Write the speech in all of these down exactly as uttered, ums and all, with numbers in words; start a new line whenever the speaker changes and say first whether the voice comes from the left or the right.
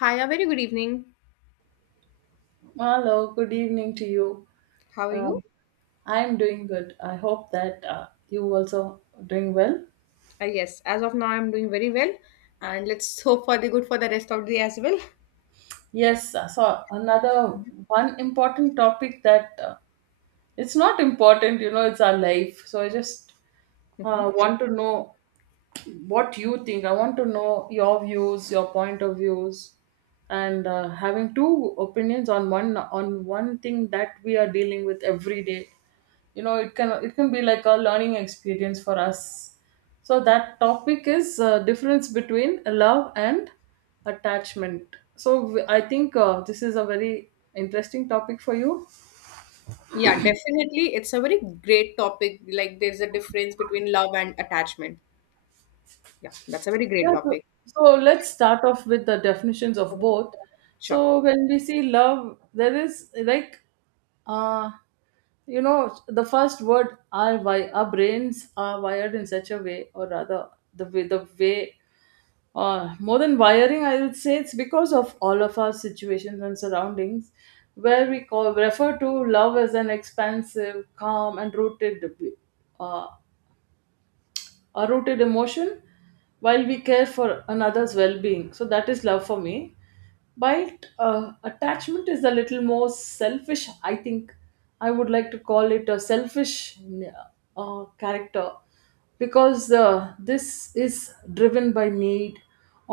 left: Hi, a very good evening.
right: Hello, good evening to you.
left: How are
right: Uh,
left: you?
right: I'm doing good. I hope that uh, you also doing well.
left: Uh, yes, as of now, I'm doing very well, and let's hope for the good for the rest of the day as well.
right: Yes, uh, so another one important topic that uh, it's not important, you know, it's our life. So I just
left: Mhm.
right: uh, want to know what you think. I want to know your views, your point of views, and uh, having two opinions on one on one thing that we are dealing with every day. You know, it can it can be like a learning experience for us. So that topic is uh, difference between love and attachment. So w- I think uh, this is a very interesting topic for you.
left: Yeah, definitely, it's a very great topic. Like, there's a difference between love and attachment. Yeah, that's a very great
right: Yeah, so,
left: topic.
right: so let's start off with the definitions of
left: Mhm.
right: both.
left: Sure.
right: So when we see love, there is like, uh, you know, the first word our why our brains are wired in such a way, or rather, the way the way. Uh, more than wiring, I would say it's because of all of our situations and surroundings where we call refer to love as an expansive, calm, and rooted uh, a rooted emotion while we care for another's well-being. So that is love for me. But uh, attachment is a little more selfish, I think. I would like to call it a selfish uh, character, because uh, this is driven by need,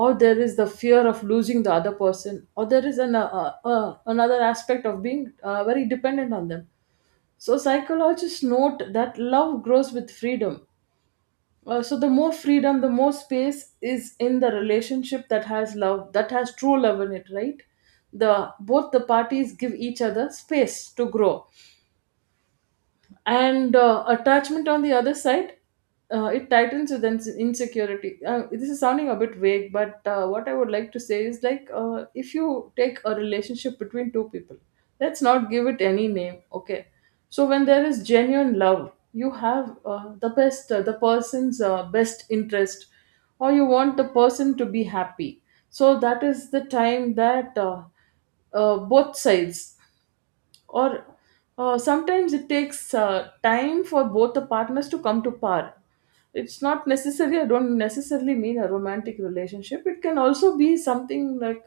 right: or there is the fear of losing the other person, or there is an, uh, uh, another aspect of being uh, very dependent on them. So psychologists note that love grows with freedom. Uh, so the more freedom, the more space is in the relationship that has love, that has true love in it, right? The both the parties give each other space to grow. And uh, attachment, on the other side, uh, it tightens with ins- insecurity. Uh, this is sounding a bit vague, but uh, what I would like to say is like, uh, if you take a relationship between two people, let's not give it any name, okay? So when there is genuine love, you have uh, the best uh, the person's uh, best interest, or you want the person to be happy. So that is the time that uh, uh, both sides, or uh, sometimes it takes uh, time for both the partners to come to par. It's not necessarily, I don't necessarily mean a romantic relationship. It can also be something like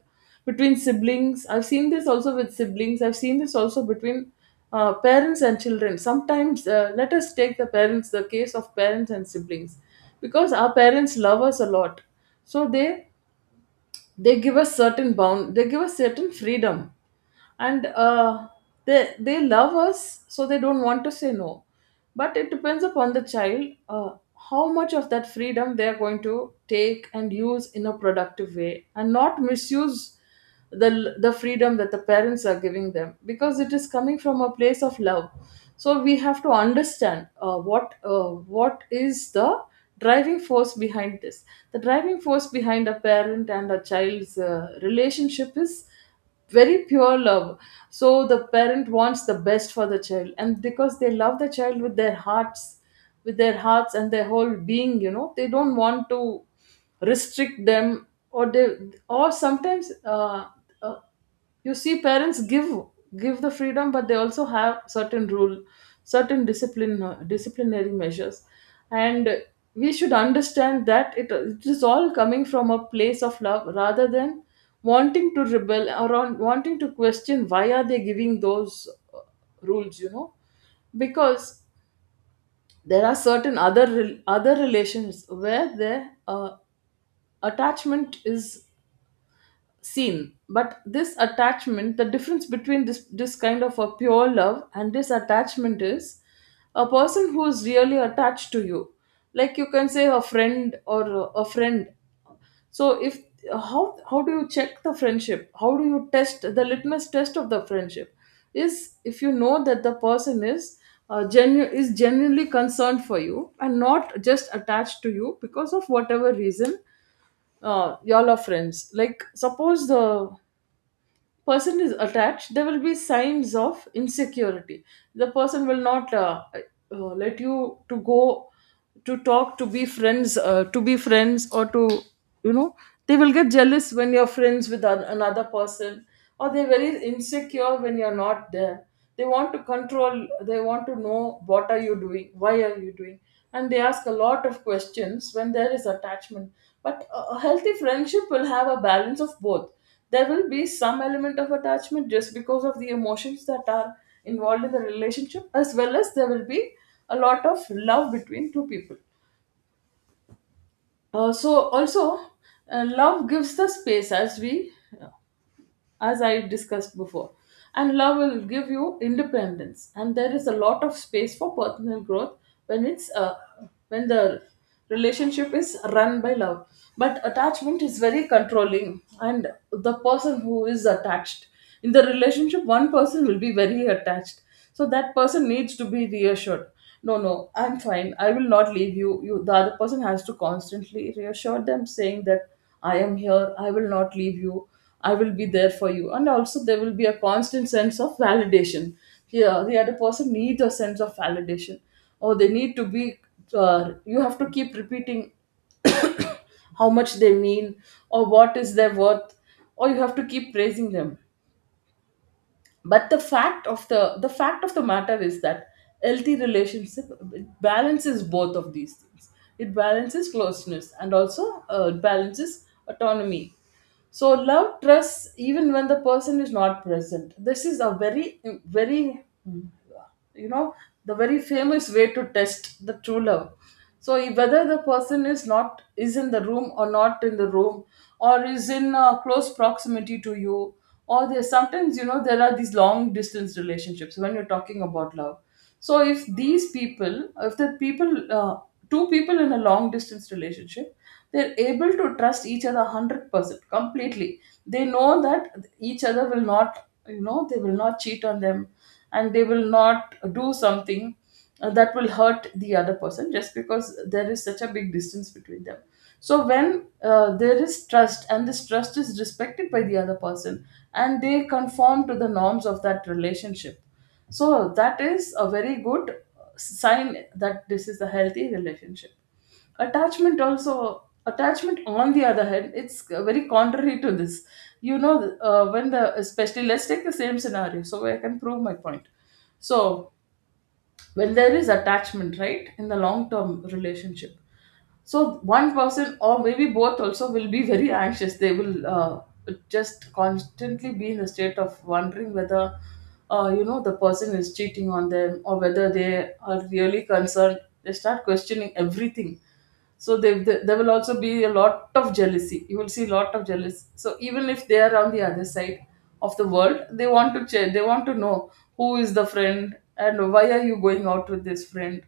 right: between siblings. I've seen this also with siblings. I've seen this also between uh, parents and children sometimes. Uh, let us take the parents the case of parents and siblings. Because our parents love us a lot, so they they give us certain bound they give us certain freedom. And uh, they they love us, so they don't want to say no. But it depends upon the child, uh, how much of that freedom they are going to take and use in a productive way and not misuse the the freedom that the parents are giving them, because it is coming from a place of love. So we have to understand uh, what uh, what is the driving force behind this. The driving force behind a parent and a child's uh, relationship is very pure love. So the parent wants the best for the child, and because they love the child with their hearts, with their hearts and their whole being, you know, they don't want to restrict them. Or they, or sometimes, uh, uh, you see, parents give give the freedom, but they also have certain rule certain discipline, uh, disciplinary measures. And we should understand that it, it is all coming from a place of love, rather than wanting to rebel, or on, wanting to question why are they giving those uh, rules, you know. Because there are certain other rel- other relations where their uh, attachment is seen. But this attachment, the difference between this this kind of a pure love and this attachment is, a person who is really attached to you, like you can say a friend, or a a friend. So if, how, how do you check the friendship, how do you test the litmus test of the friendship, is if you know that the person is uh, genu- is genuinely concerned for you and not just attached to you because of whatever reason. Uh, y'all are friends. Like, suppose the person is attached, there will be signs of insecurity. The person will not uh, uh, let you to go, to talk, to be friends uh, to be friends, or to, you know, they will get jealous when you're friends with an- another person, or they're very insecure when you're not there. They want to control, they want to know what are you doing, why are you doing. And they ask a lot of questions when there is attachment. But a a healthy friendship will have a balance of both. There will be some element of attachment just because of the emotions that are involved in the relationship, as well as there will be a lot of love between two people. uh, so Also, uh, love gives the space, as we, as I discussed before. And love will give you independence, and there is a lot of space for personal growth when it's uh, when the relationship is run by love. But attachment is very controlling, and the person who is attached in the relationship, one person will be very attached. So that person needs to be reassured. No, no, I'm fine. I will not leave you. You, the other person has to constantly reassure them, saying that I am here, I will not leave you, I will be there for you. And also, there will be a constant sense of validation. Yeah, the other person needs a sense of validation, or they need to be. Uh, you have to keep repeating how much they mean, or what is their worth, or you have to keep praising them. But the fact of the the fact of the matter is that healthy relationship, it balances both of these things. It balances closeness, and also uh, it balances autonomy. So love trusts even when the person is not present. This is a very, very, you know, the very famous way to test the true love. So if- whether the person is not is in the room or not in the room, or is in uh, close proximity to you, or there, sometimes, you know, there are these long distance relationships when you're talking about love. So if these people, if the people, uh, two people in a long distance relationship, they're able to trust each other one hundred percent completely. They know that each other will not, you know, they will not cheat on them, and they will not do something uh, that will hurt the other person just because there is such a big distance between them. So when uh, there is trust, and this trust is respected by the other person, and they conform to the norms of that relationship, so that is a very good sign that this is a healthy relationship. Attachment also attachment on the other hand, it's very contrary to this, you know. Uh, when the Especially, let's take the same scenario, so I can prove my point. So when there is attachment, right, in the long term relationship, so one person, or maybe both also, will be very anxious. They will uh, just constantly be in a state of wondering whether uh, you know, the person is cheating on them, or whether they are really concerned. They start questioning everything. So they, they, there will also be a lot of jealousy. You will see a lot of jealousy. So even if they are on the other side of the world, they want to check. They want to know who is the friend, and why are you going out with this friend.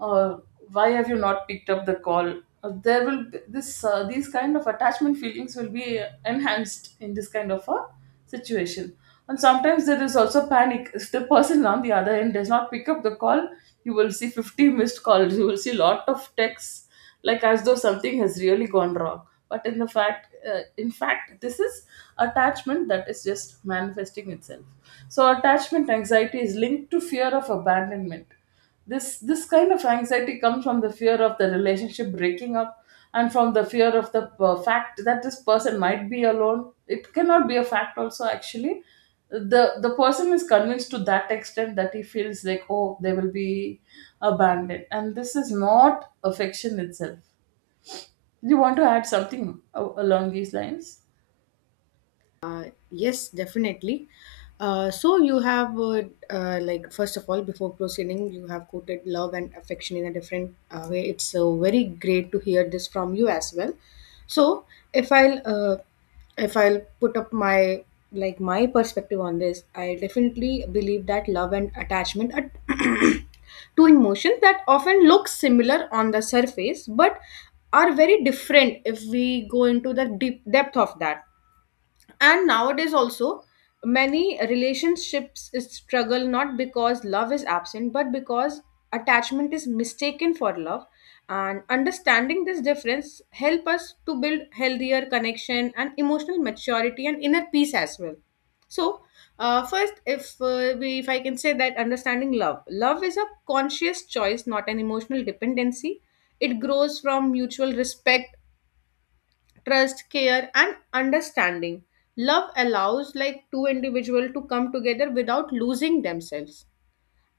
right: uh, why have you not picked up the call? Uh, there will be this uh, these kind of attachment feelings will be enhanced in this kind of a situation. And sometimes there is also panic if the person on the other end does not pick up the call. You will see fifty missed calls, you will see lot of texts, like as though something has really gone wrong. But in the fact uh, in fact, this is attachment that is just manifesting itself. So attachment anxiety is linked to fear of abandonment. This this kind of anxiety comes from the fear of the relationship breaking up, and from the fear of the uh, fact that this person might be alone. It cannot be a fact also actually. The the person is convinced to that extent that he feels like, oh, they will be abandoned, and this is not affection itself. You want to add something a- along these lines?
left: Yes, definitely. Uh, so you have uh, uh, like, first of all, before proceeding, you have quoted love and affection in a different uh, way. It's uh, very great to hear this from you as well. So, if I'll uh, if I'll put up my like my perspective on this, I definitely believe that love and attachment are two emotions that often look similar on the surface, but are very different if we go into the deep depth of that. And nowadays also, many relationships struggle not because love is absent, but because attachment is mistaken for love. And understanding this difference help us to build healthier connection and emotional maturity and inner peace as well. So, uh, first, if uh, we if i can say that, understanding love, love is a conscious choice, not an emotional dependency. It grows from mutual respect, trust, care, and understanding. Love allows like two individuals to come together without losing themselves.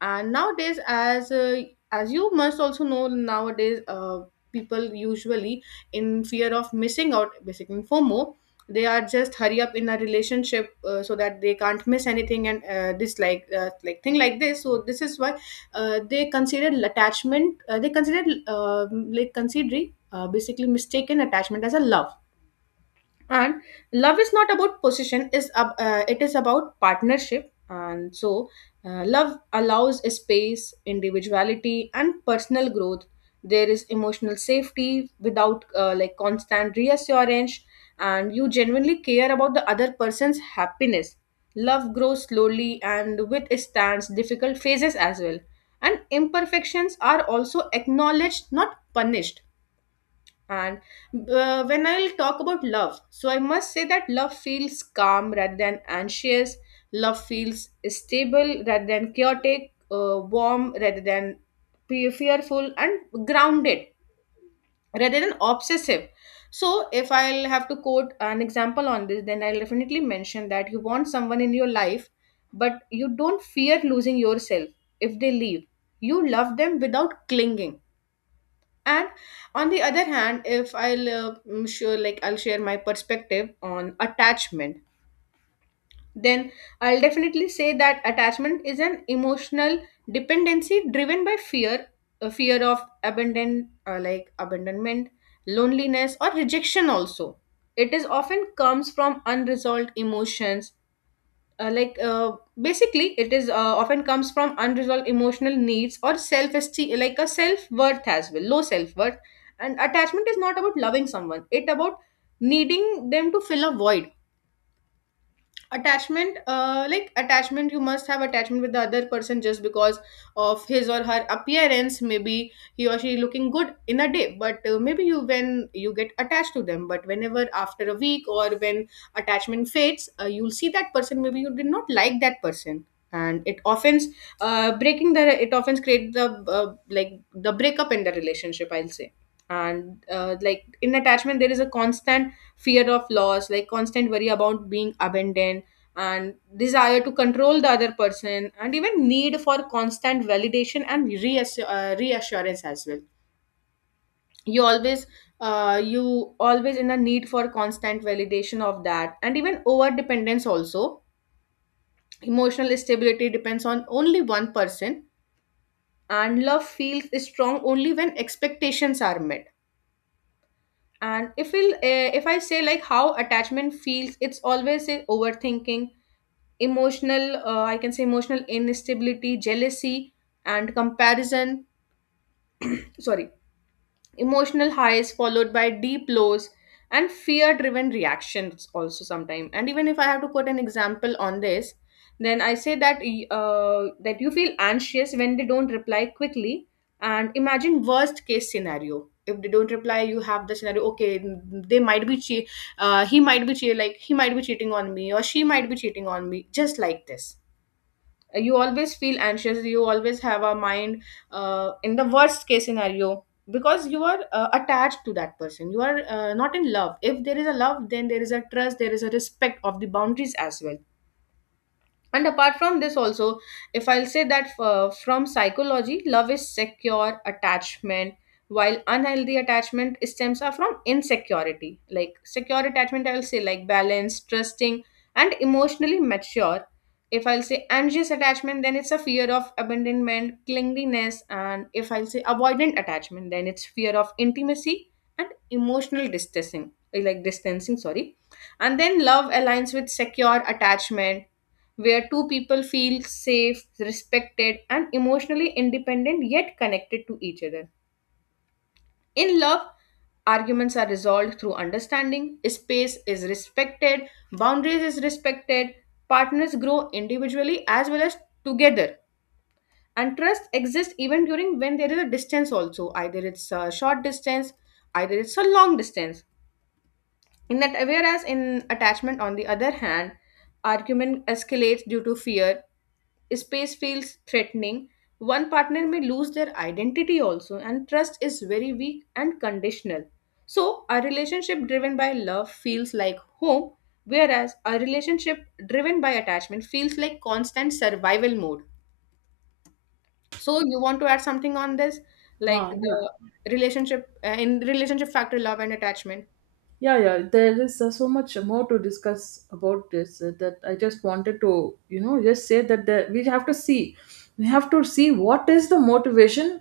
left: And nowadays, as uh, as you must also know, nowadays, uh, people usually, in fear of missing out, basically FOMO, they are just hurry up in a relationship, uh, so that they can't miss anything. And uh, this, like uh, like thing like this, so this is why uh, they consider attachment uh, they consider, uh, like considering, uh, basically, mistaken attachment as a love. And love is not about possession, is ab- uh, it is about partnership, and so uh, love allows a space, individuality, and personal growth. There is emotional safety without uh, like constant reassurance, and you genuinely care about the other person's happiness. Love grows slowly and withstands difficult phases as well, and imperfections are also acknowledged, not punished. And uh, when I'll talk about love, so I must say that love feels calm rather than anxious. Love feels stable rather than chaotic, uh, warm rather than pe- fearful, and grounded rather than obsessive. So, if I'll have to quote an example on this, then I'll definitely mention that you want someone in your life, but you don't fear losing yourself if they leave. You love them without clinging. And on the other hand, if I'll uh, mm, sure like I'll share my perspective on attachment, then I'll definitely say that attachment is an emotional dependency driven by fear, a fear of abandon, uh, like abandonment, loneliness, or rejection. Also, it is often comes from unresolved emotions, uh, like uh, basically, it is uh, often comes from unresolved emotional needs, or self esteem, like a self worth as well, low self worth. And attachment is not about loving someone, it about needing them to fill a void. Attachment uh, like attachment you must have attachment with the other person, just because of his or her appearance, maybe he or she looking good in a day. But uh, maybe you, when you get attached to them, but whenever after a week, or when attachment fades, uh, you'll see that person, maybe you did not like that person. And it often uh, breaking the it often create the uh, like the breakup in the relationship, I'll say. And uh, like, in attachment, there is a constant fear of loss, like constant worry about being abandoned, and desire to control the other person, and even need for constant validation and reassur- uh, reassurance as well. you always uh, you always in a need for constant validation of that, and even over dependence also. Emotional stability depends on only one person, and love feels strong only when expectations are met. And if we uh, if i say, like, how attachment feels, it's always a overthinking, emotional, uh, I can say, emotional instability, jealousy, and comparison. Sorry, emotional highs followed by deep lows, and fear driven reactions also, sometimes. And even if I have to put an example on this, then I say that, uh, that you feel anxious when they don't reply quickly, and imagine worst case scenario. If they don't reply, you have the scenario, okay, they might be che- uh, he might be che- like he might be cheating on me, or she might be cheating on me, just like this. You always feel anxious, you always have a mind uh, in the worst case scenario, because you are uh, attached to that person, you are uh, not in love. If there is a love, then there is a trust, there is a respect of the boundaries as well. And apart from this also, if I'll say that, uh, from psychology, love is secure attachment, while unhealthy attachment stems are from insecurity. Like secure attachment, I'll say, like balanced, trusting, and emotionally mature. If I'll say anxious attachment, then it's a fear of abandonment, clinginess. And if I'll say avoidant attachment, then it's fear of intimacy and emotional distancing, like distancing, sorry. And then love aligns with secure attachment, where two people feel safe, respected, and emotionally independent yet connected to each other. In love, arguments are resolved through understanding, space is respected, boundaries is respected, partners grow individually as well as together. And trust exists even during when there is a distance also, either it's a short distance, either it's a long distance. In that, whereas in attachment, on the other hand, argument escalates due to fear, space feels threatening, one partner may lose their identity also, and trust is very weak and conditional. So, a relationship driven by love feels like home, whereas a relationship driven by attachment feels like constant survival mode. So, you want to add something on this, like
right: Ah, yeah.
left: the relationship uh, in relationship factor, love and attachment?
right: Yeah, yeah, there is uh, so much more to discuss about this uh, that I just wanted to, you know, just say that the, we have to see, we have to see what is the motivation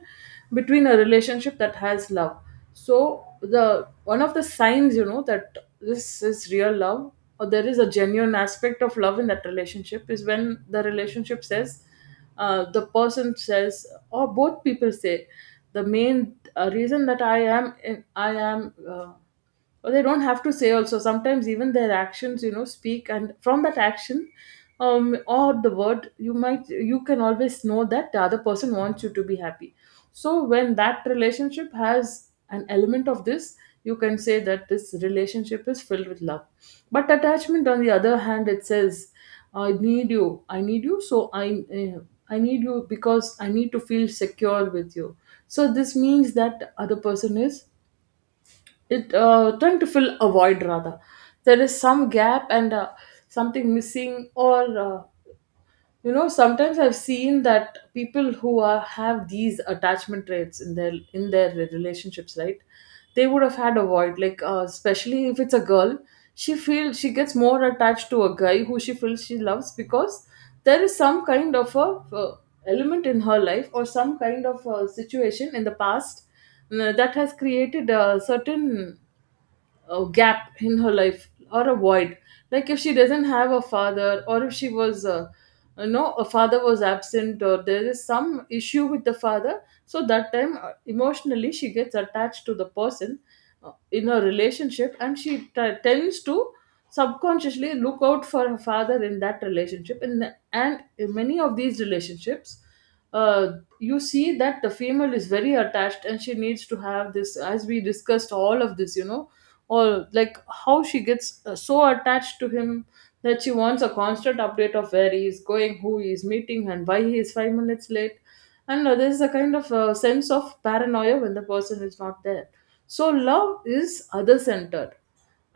right: between a relationship that has love. So the one of the signs, you know, that this is real love or there is a genuine aspect of love in that relationship is when the relationship says, uh, the person says, or both people say, the main uh, reason that I am in, I am. Uh, or they don't have to say also, sometimes even their actions, you know, speak, and from that action um or the word, you might you can always know that the other person wants you to be happy. So when that relationship has an element of this, you can say that this relationship is filled with love. But attachment, on the other hand, it says, i need you i need you so i uh, i need you because I need to feel secure with you. So this means that the other person is it uh, trying to fill a void. Rather, there is some gap and uh, something missing, or uh, you know, sometimes I've seen that people who are have these attachment traits in their in their relationships, right? They would have had a void, like uh, especially if it's a girl. She feels, she gets more attached to a guy who she feels she loves because there is some kind of a uh, element in her life, or some kind of a situation in the past uh, that has created a certain a gap in her life or a void, like if she doesn't have a father, or if she was uh, you know, a father was absent, or there is some issue with the father. So that time uh, emotionally she gets attached to the person uh, in her relationship, and she t- tends to subconsciously look out for her father in that relationship. And, and in many of these relationships, uh, you see that the female is very attached, and she needs to have this, as we discussed all of this, you know, or like how she gets uh, so attached to him that she wants a constant update of where he is going, who he is meeting, and why he is five minutes late. And uh, there's a kind of uh, sense of paranoia when the person is not there. So, love is other centered.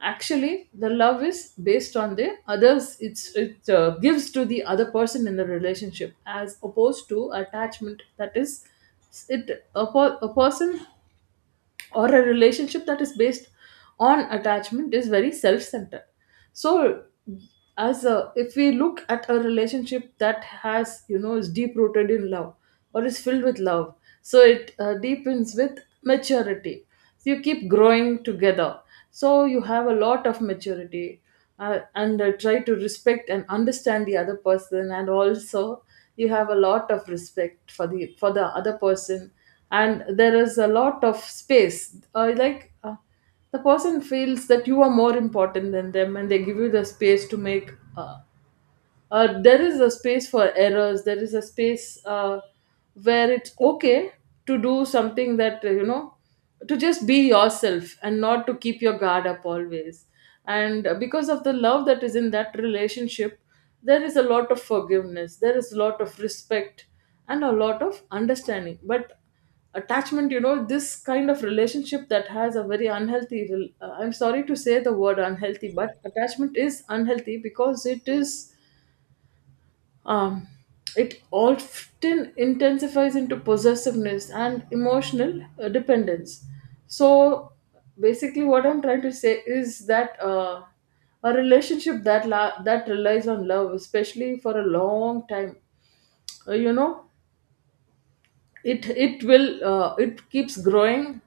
right: Actually, the love is based on the others, it's, it uh, gives to the other person in the relationship, as opposed to attachment that is it a, per, a person or a relationship that is based on attachment is very self-centered. So as a, if we look at a relationship that has, you know, is deep rooted in love or is filled with love, so it uh, deepens with maturity. So you keep growing together. So you have a lot of maturity, uh, and uh, try to respect and understand the other person, and also you have a lot of respect for the for the other person. And there is a lot of space, uh, like uh, the person feels that you are more important than them, and they give you the space to make uh, uh, there is a space for errors, there is a space uh, where it's okay to do something that, uh, you know, to just be yourself and not to keep your guard up always. And because of the love that is in that relationship, there is a lot of forgiveness, there is a lot of respect, and a lot of understanding. But attachment, you know, this kind of relationship that has a very unhealthy rel- uh, I'm sorry to say the word unhealthy, but attachment is unhealthy because it is um, it often intensifies into possessiveness and emotional uh, dependence. So, basically, what I'm trying to say is that uh, a relationship that la- that relies on love, especially for a long time, uh, you know, it it will uh, it keeps growing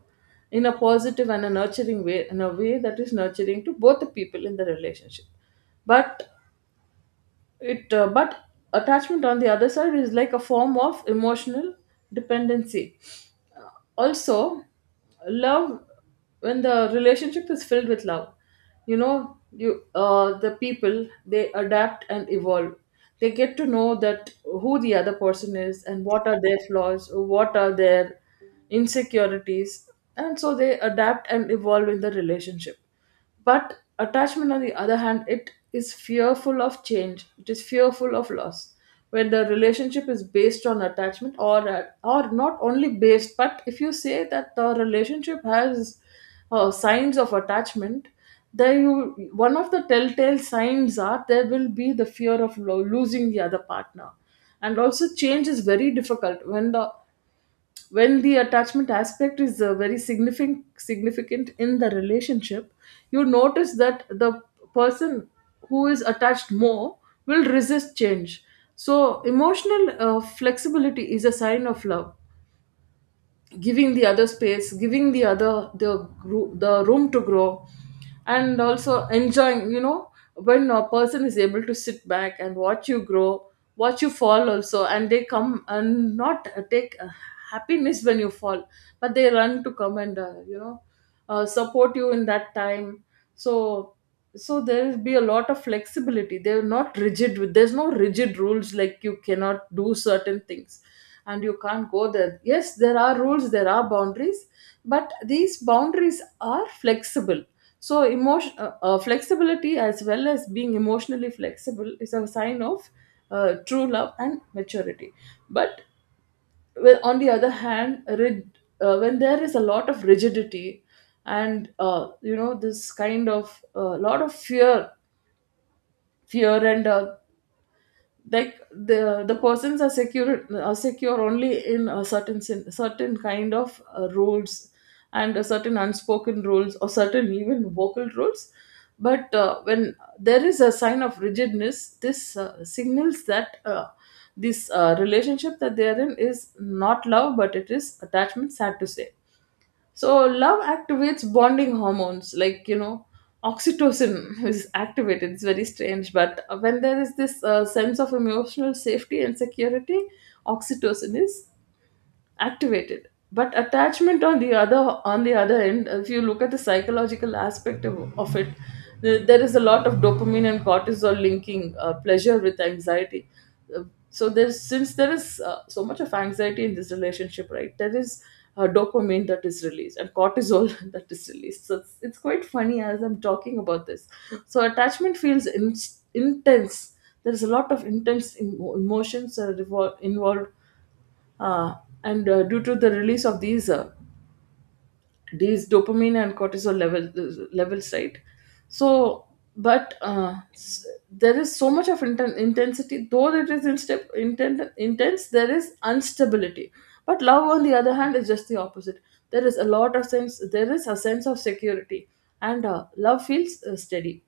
right: in a positive and a nurturing way, in a way that is nurturing to both the people in the relationship. But it uh, but attachment, on the other side, is like a form of emotional dependency. Also, love, when the relationship is filled with love, you know, you uh, the people, they adapt and evolve. They get to know that who the other person is, and what are their flaws, what are their insecurities, and so they adapt and evolve in the relationship. But attachment, on the other hand, it is fearful of change. It is fearful of loss. When the relationship is based on attachment, or uh, or not only based, but if you say that the relationship has uh, signs of attachment, there you one of the telltale signs are there will be the fear of lo- losing the other partner, and also change is very difficult when the when the attachment aspect is uh, very significant significant in the relationship. You notice that the person who is attached more will resist change. So, emotional uh, flexibility is a sign of love, giving the other space, giving the other the gro- the room to grow, and also enjoying, you know, when a person is able to sit back and watch you grow, watch you fall also, and they come and not uh, take uh, happiness when you fall, but they run to come and, uh, you know, uh, support you in that time. So, so there will be a lot of flexibility. They're not rigid with, there's no rigid rules, like you cannot do certain things and you can't go there. Yes, there are rules, there are boundaries, but these boundaries are flexible. So emotion uh, uh, flexibility, as well as being emotionally flexible, is a sign of uh, true love and maturity. But well, on the other hand, rid, uh, when there is a lot of rigidity, and, uh, you know, this kind of a lot of fear fear and uh, like the the persons are secure, are secure only in a certain sin- certain kind of uh, rules, and a certain unspoken rules or certain even vocal rules. But uh, when there is a sign of rigidness, this uh, signals that uh, this uh, relationship that they are in is not love, but it is attachment, sad to say. So love activates bonding hormones, like you know, oxytocin is activated. It's very strange, but when there is this uh, sense of emotional safety and security, oxytocin is activated. But attachment, on the other on the other end, if you look at the psychological aspect of, of it, th- there is a lot of dopamine and cortisol, linking uh, pleasure with anxiety. Uh, so there's, since there is uh, so much of anxiety in this relationship, right, there is uh, dopamine that is released and cortisol that is released. So it's, it's quite funny as I'm talking about this. So attachment feels in, intense. There is a lot of intense emo emotions that are revol- involved, uh, and uh, due to the release of these uh, these dopamine and cortisol level, levels, right? So but uh, s- there is so much of inten- intensity, though it is in step, inten- intense, there is instability. But love, on the other hand, is just the opposite. There is a lot of sense, there is a sense of security, and uh, love feels uh, steady.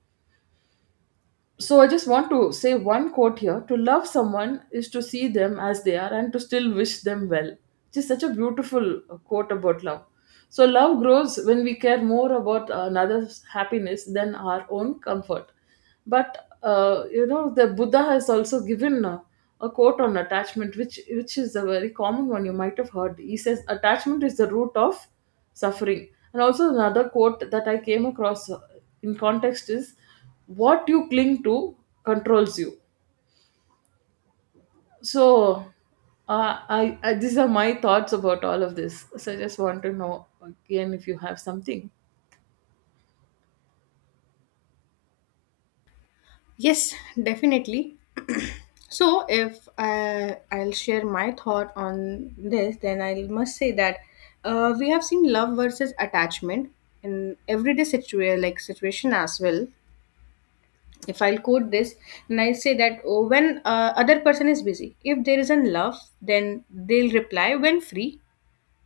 right: So I just want to say one quote here. To love someone is to see them as they are and to still wish them well. Which is such a beautiful uh, quote about love. So love grows when we care more about another's happiness than our own comfort. But, uh, you know, the Buddha has also given uh, a quote on attachment, which which is a very common one. You might have heard. He says, "Attachment is the root of suffering." And also, another quote that I came across uh, in context is what you cling to controls you. So, uh, I, I these are my thoughts about all of this. So, I just want to know again if you have something.
left: Yes, definitely. So, if uh, I'll share my thought on this, then I must say that uh, we have seen love versus attachment in everyday situa- like situation as well. If I'll quote this, and I say that, oh, when uh, other person is busy, if there is in love, then they'll reply when free.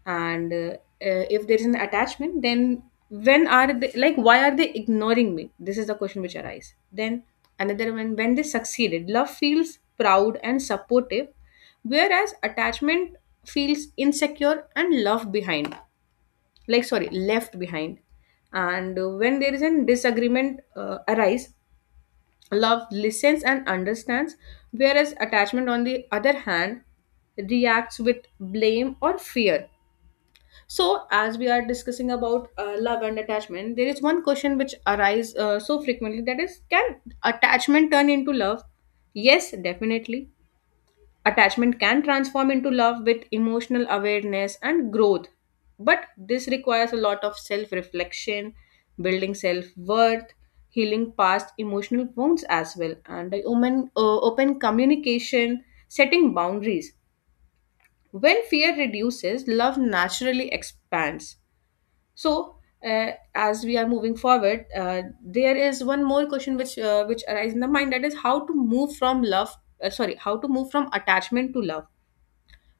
left: And uh, uh, if there is an attachment, then, when are they, like why are they ignoring me, this is the question which arises then. Another one, when they succeeded, love feels proud and supportive, whereas attachment feels insecure and love behind, like, sorry, left behind. And uh, when there is a disagreement uh, arise, love listens and understands, whereas attachment, on the other hand, reacts with blame or fear. So, as we are discussing about uh, love and attachment, there is one question which arises uh, so frequently, that is, can attachment turn into love? Yes, definitely. Attachment can transform into love with emotional awareness and growth, but this requires a lot of self reflection, building self worth, healing past emotional wounds as well, and the open, uh, open communication, setting boundaries. When fear reduces, love naturally expands. So, uh, as we are moving forward, uh, there is one more question which uh, which arises in the mind, that is how to move from love. Uh, sorry, how to move from attachment to love.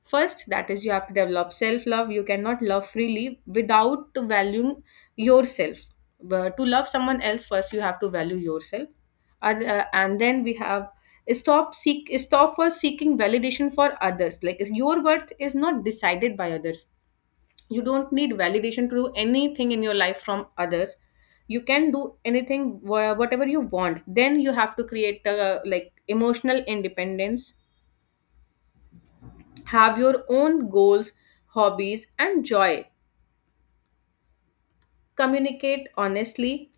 left: First, that is, you have to develop self love. You cannot love freely without valuing yourself. But to love someone else, first you have to value yourself, and, uh, and then we have stop seek stop for seeking validation for others. Like, your worth is not decided by others, you don't need validation to do anything in your life from others, you can do anything, wha- whatever you want. Then you have to create a, like, emotional independence, have your own goals, hobbies, and joy. Communicate honestly,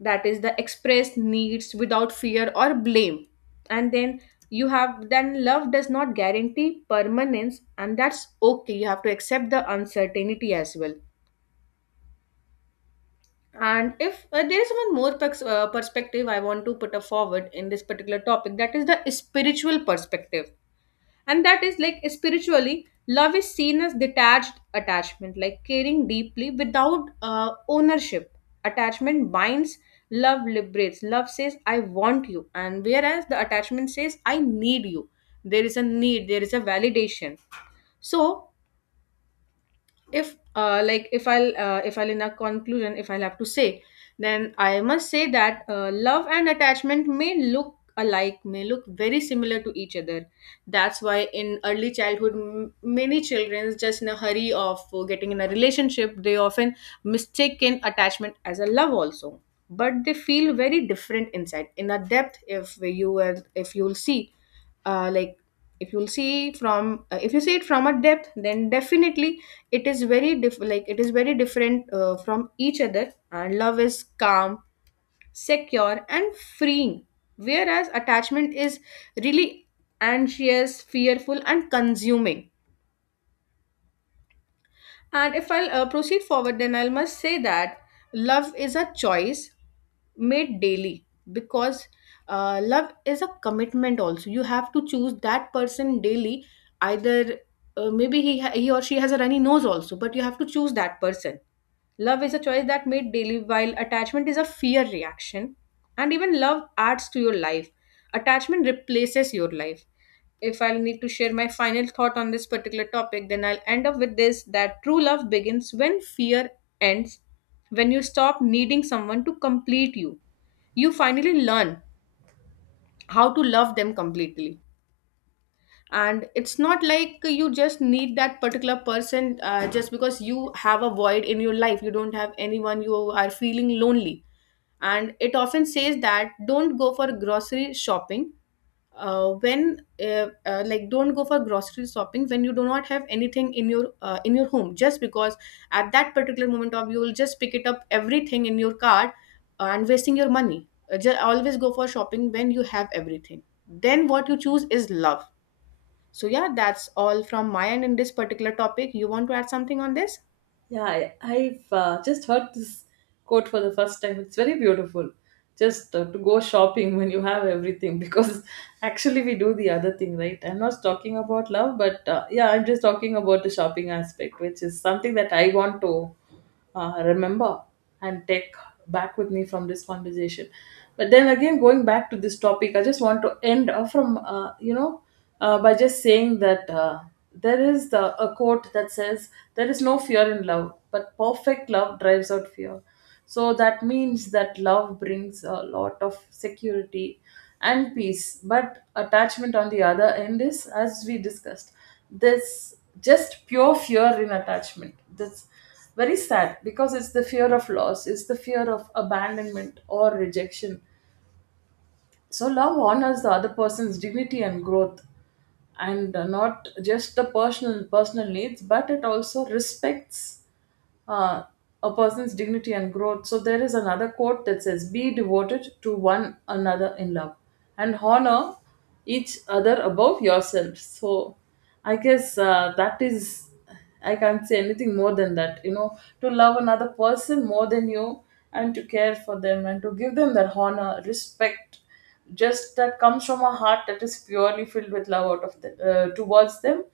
left: that is, the express needs without fear or blame. And then you have, then love does not guarantee permanence, and that's okay, you have to accept the uncertainty as well. And if uh, there is one more pers- uh, perspective I want to put a forward in this particular topic, that is the spiritual perspective. And that is, like, spiritually, love is seen as detached attachment, like caring deeply without uh, ownership. Attachment binds, love liberates. Love says, I want you. And whereas the attachment says, I need you. There is a need, there is a validation. So, if uh, like if i'll uh, if I'll, in a conclusion, if I'll have to say, then I must say that uh, love and attachment may look alike, may look very similar to each other. That's why, in early childhood, m- many children, just in a hurry of uh, getting in a relationship, they often mistaken attachment as a love also. But they feel very different inside, in a depth. if you were if you'll see uh, like if you'll see from uh, if you see it from a depth, then definitely it is very diff- like it is very different uh, from each other, and love is calm, secure, and freeing, whereas attachment is really anxious, fearful, and consuming. And if I'll uh, proceed forward, then I must say that love is a choice made daily, because uh, love is a commitment also, you have to choose that person daily, either uh, maybe he ha- he or she has a runny nose also, but you have to choose that person. Love is a choice that made daily, while attachment is a fear reaction. And even love adds to your life, attachment replaces your life. If I'll need to share my final thought on this particular topic, then I'll end up with this, that true love begins when fear ends, when you stop needing someone to complete you. You finally learn how to love them completely. And it's not like you just need that particular person, uh, just because you have a void in your life, you don't have anyone, you are feeling lonely. And it often says that, don't go for grocery shopping uh, when uh, uh, like don't go for grocery shopping when you do not have anything in your uh, in your home, just because at that particular moment of, you will just pick it up everything in your cart, uh, and wasting your money, uh, ju- always go for shopping when you have everything. Then what you choose is love. So, yeah, that's all from my end in this particular topic. You want to add something on this?
right: Yeah, I, I've uh, just heard this quote for the first time. It's very beautiful. Just uh, to go shopping when you have everything, because actually we do the other thing, right? I'm not talking about love, but uh, yeah, I'm just talking about the shopping aspect, which is something that I want to uh, remember and take back with me from this conversation. But then again, going back to this topic, I just want to end uh, from uh, you know, uh, by just saying that uh, there is the, a quote that says there is no fear in love, but perfect love drives out fear. So that means that love brings a lot of security and peace. But attachment, on the other end, is, as we discussed, this just pure fear in attachment. That's very sad because it's the fear of loss, it's the fear of abandonment or rejection. So love honors the other person's dignity and growth, and uh, not just the personal personal needs, but it also respects uh, a person's dignity and growth. So there is another quote that says, "Be devoted to one another in love, and honor each other above yourself." So I guess uh, that is, I can't say anything more than that. You know, to love another person more than you, and to care for them, and to give them that honor, respect, just that comes from a heart that is purely filled with love out of the, uh, towards them.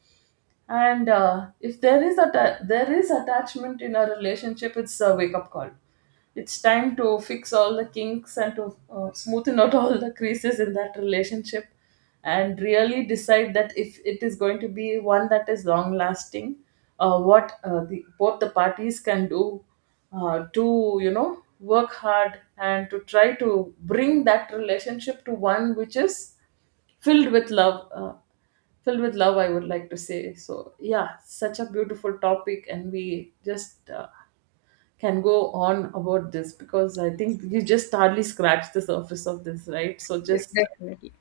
right: And uh, if there is a there is attachment in a relationship, it's a wake up call. It's time to fix all the kinks and to uh, smoothen out all the creases in that relationship, and really decide that if it is going to be one that is long lasting, uh, what uh, the, both the parties can do uh, to, you know, work hard and to try to bring that relationship to one which is filled with love, uh, filled with love, I would like to say. So yeah, such a beautiful topic, and we just uh, can go on about this because I think you just hardly scratched the surface of this, right? So
left: Yes,
right: just
left: definitely.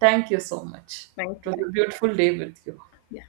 right: thank you so much.
left: Thank
right: It
left: you.
right: was a
left: Thank
right: beautiful day with you.
left: you.